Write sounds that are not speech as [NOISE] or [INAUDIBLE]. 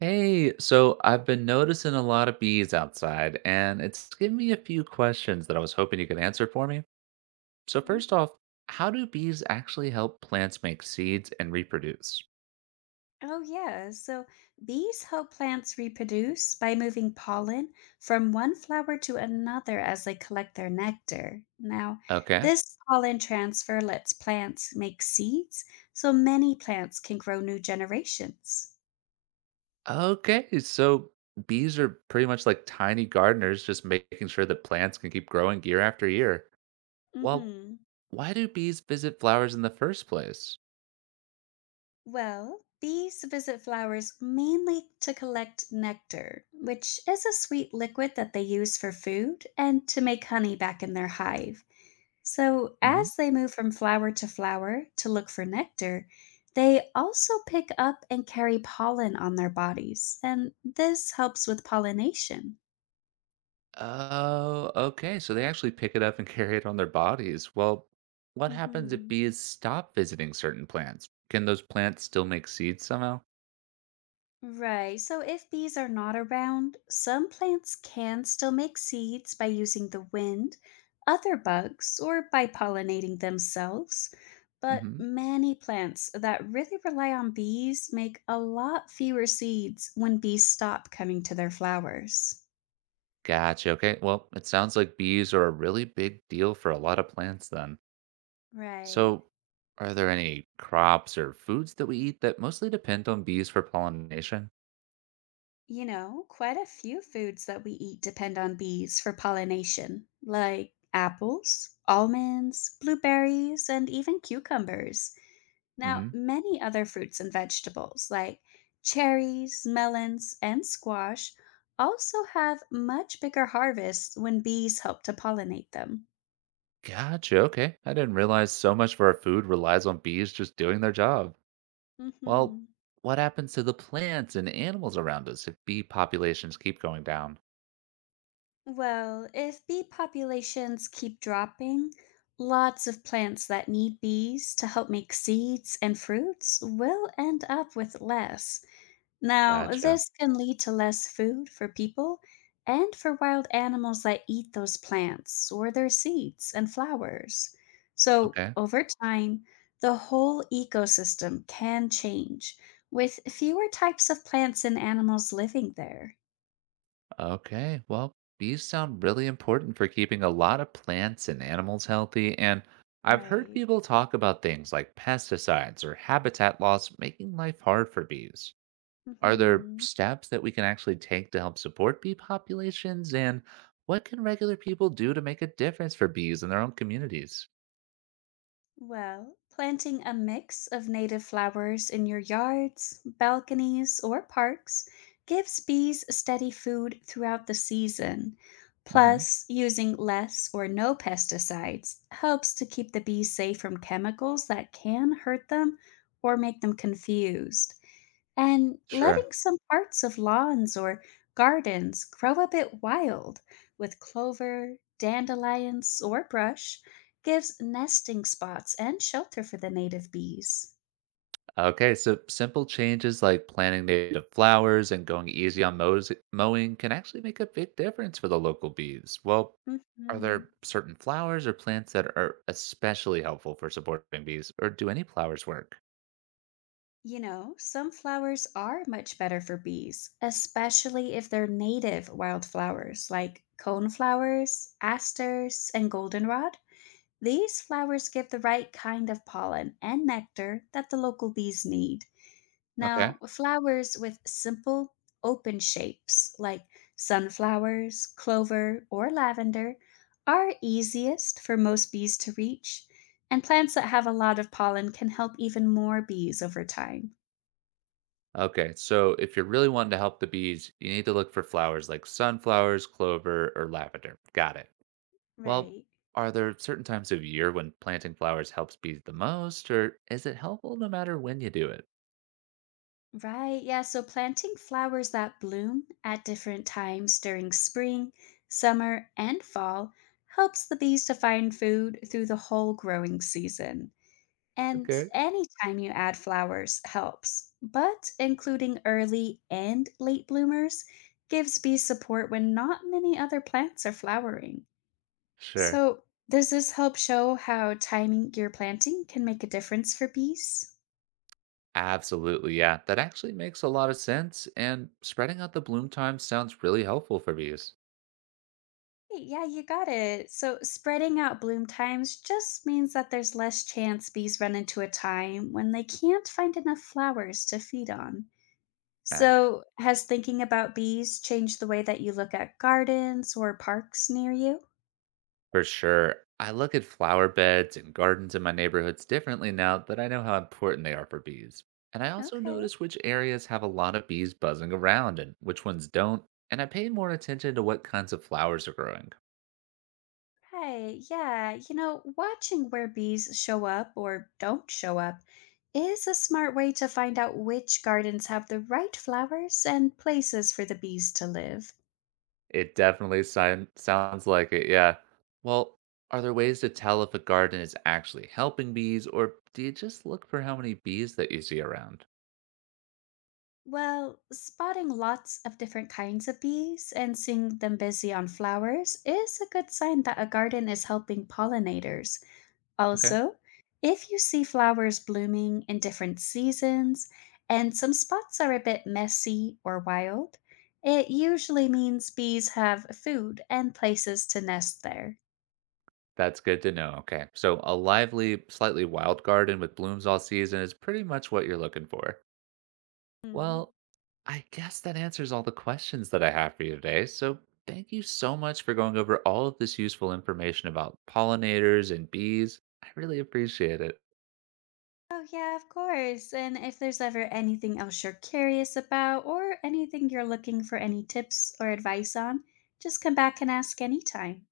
Hey, so I've been noticing a lot of bees outside, and it's given me a few questions that I was hoping you could answer for me. So, Mhm. first off, how do bees actually help plants make seeds and reproduce? Oh, yeah. So bees help plants reproduce by moving pollen from one flower to another as they collect their nectar. Now, Okay. this pollen transfer lets plants make seeds, so many plants can grow new generations. Okay. So, bees are pretty much like tiny gardeners, just making sure that plants can keep growing year after year. Well, hmm why do bees visit flowers in the first place? Well, bees visit flowers mainly to collect nectar, which is a sweet liquid that they use for food and to make honey back in their hive. So, as they move from flower to flower to look for nectar, they also pick up and carry pollen on their bodies, and this helps with pollination. Oh, okay. So they actually pick it up and [LAUGHS] carry it on their bodies. Well, what happens if hmm bees stop visiting certain plants? Can those plants still make seeds somehow? Right, so if bees are not around, some plants can still make seeds by using the wind, other bugs, or by pollinating themselves. But Hmm. many plants that really rely on bees make a lot fewer seeds when bees stop coming to their flowers. Gotcha. Okay. Well, it sounds like bees are a really big deal for a lot of plants then. Right. So, are there any crops or foods that we eat that mostly depend on bees for pollination? You know, quite a few foods that we eat depend on bees for pollination, like apples, almonds, blueberries, and even cucumbers. Now, Hmm. many other fruits and vegetables, like cherries, melons, and squash, also have much bigger harvests when bees help to pollinate them. Gotcha. Okay. I didn't realize so much of our food relies on bees just doing their job. Well, hmm what happens to the plants and animals around us if bee populations keep going down? Well, if bee populations keep dropping, lots of plants that need bees to help make seeds and fruits will end up with less. Now, Gotcha. this can lead to less food for people and for wild animals that eat those plants or their seeds and flowers. So, Okay. over time, the whole ecosystem can change with fewer types of plants and animals living there. Okay. Well, bees sound really important for keeping a lot of plants and animals healthy. And I've heard Right. people talk about things like pesticides or habitat loss making life hard for bees. Are there hmm steps that we can actually take to help support bee populations? And what can regular people do to make a difference for bees in their own communities? Well, planting a mix of native flowers in your yards, balconies, or parks gives bees steady food throughout the season. Hmm. Plus, using less or no pesticides helps to keep the bees safe from chemicals that can hurt them or make them confused and Sure. letting some parts of lawns or gardens grow a bit wild with clover, dandelions, or brush gives nesting spots and shelter for the native bees. Okay, so simple changes like planting native flowers and going easy on mowing can actually make a big difference for the local bees. Well, are Mhm. there certain flowers or plants that are especially helpful for supporting bees, or do any flowers work? You know, some flowers are much better for bees, especially if they're native wildflowers like coneflowers, asters, and goldenrod. These flowers give the right kind of pollen and nectar that the local bees need. Okay. Now, flowers with simple, open shapes like sunflowers, clover, or lavender are easiest for most bees to reach, and plants that have a lot of pollen can help even more bees over time. Okay, so if you're really wanting to help the bees, you need to look for flowers like sunflowers, clover, or lavender. Got it. Well, Right. are there certain times of year when planting flowers helps bees the most, or is it helpful no matter when you do it? Right, yeah. So planting flowers that bloom at different times during spring, summer, and fall helps the bees to find food through the whole growing season. And Okay. any time you add flowers helps, but including early and late bloomers gives bees support when not many other plants are flowering. Sure. So, does this help show how timing your planting can make a difference for bees? Absolutely, yeah. That actually makes a lot of sense, and spreading out the bloom time sounds really helpful for bees. Hey, yeah, you got it. So, spreading out bloom times just means that there's less chance bees run into a time when they can't find enough flowers to feed on. Nice. So, has thinking about bees changed the way that you look at gardens or parks near you? For sure. I look at flower beds and gardens in my neighborhoods differently now that I know how important they are for bees. And I also Okay, notice which areas have a lot of bees buzzing around and which ones don't, and I pay more attention to what kinds of flowers are growing. right. Yeah, you know, watching where bees show up or don't show up is a smart way to find out which gardens have the right flowers and places for the bees to live. It definitely sounds like it, yeah. Well, are there ways to tell if a garden is actually helping bees, or do you just look for how many bees that you see around? Well, spotting lots of different kinds of bees and seeing them busy on flowers is a good sign that a garden is helping pollinators. Okay. Also, if you see flowers blooming in different seasons and some spots are a bit messy or wild, it usually means bees have food and places to nest there. That's good to know. Okay. So, a lively, slightly wild garden with blooms all season is pretty much what you're looking for. Hmm. Well, I guess that answers all the questions that I have for you today. So, thank you so much for going over all of this useful information about pollinators and bees. I really appreciate it. Oh, yeah, of course. And if there's ever anything else you're curious about or anything you're looking for any tips or advice on, just come back and ask anytime.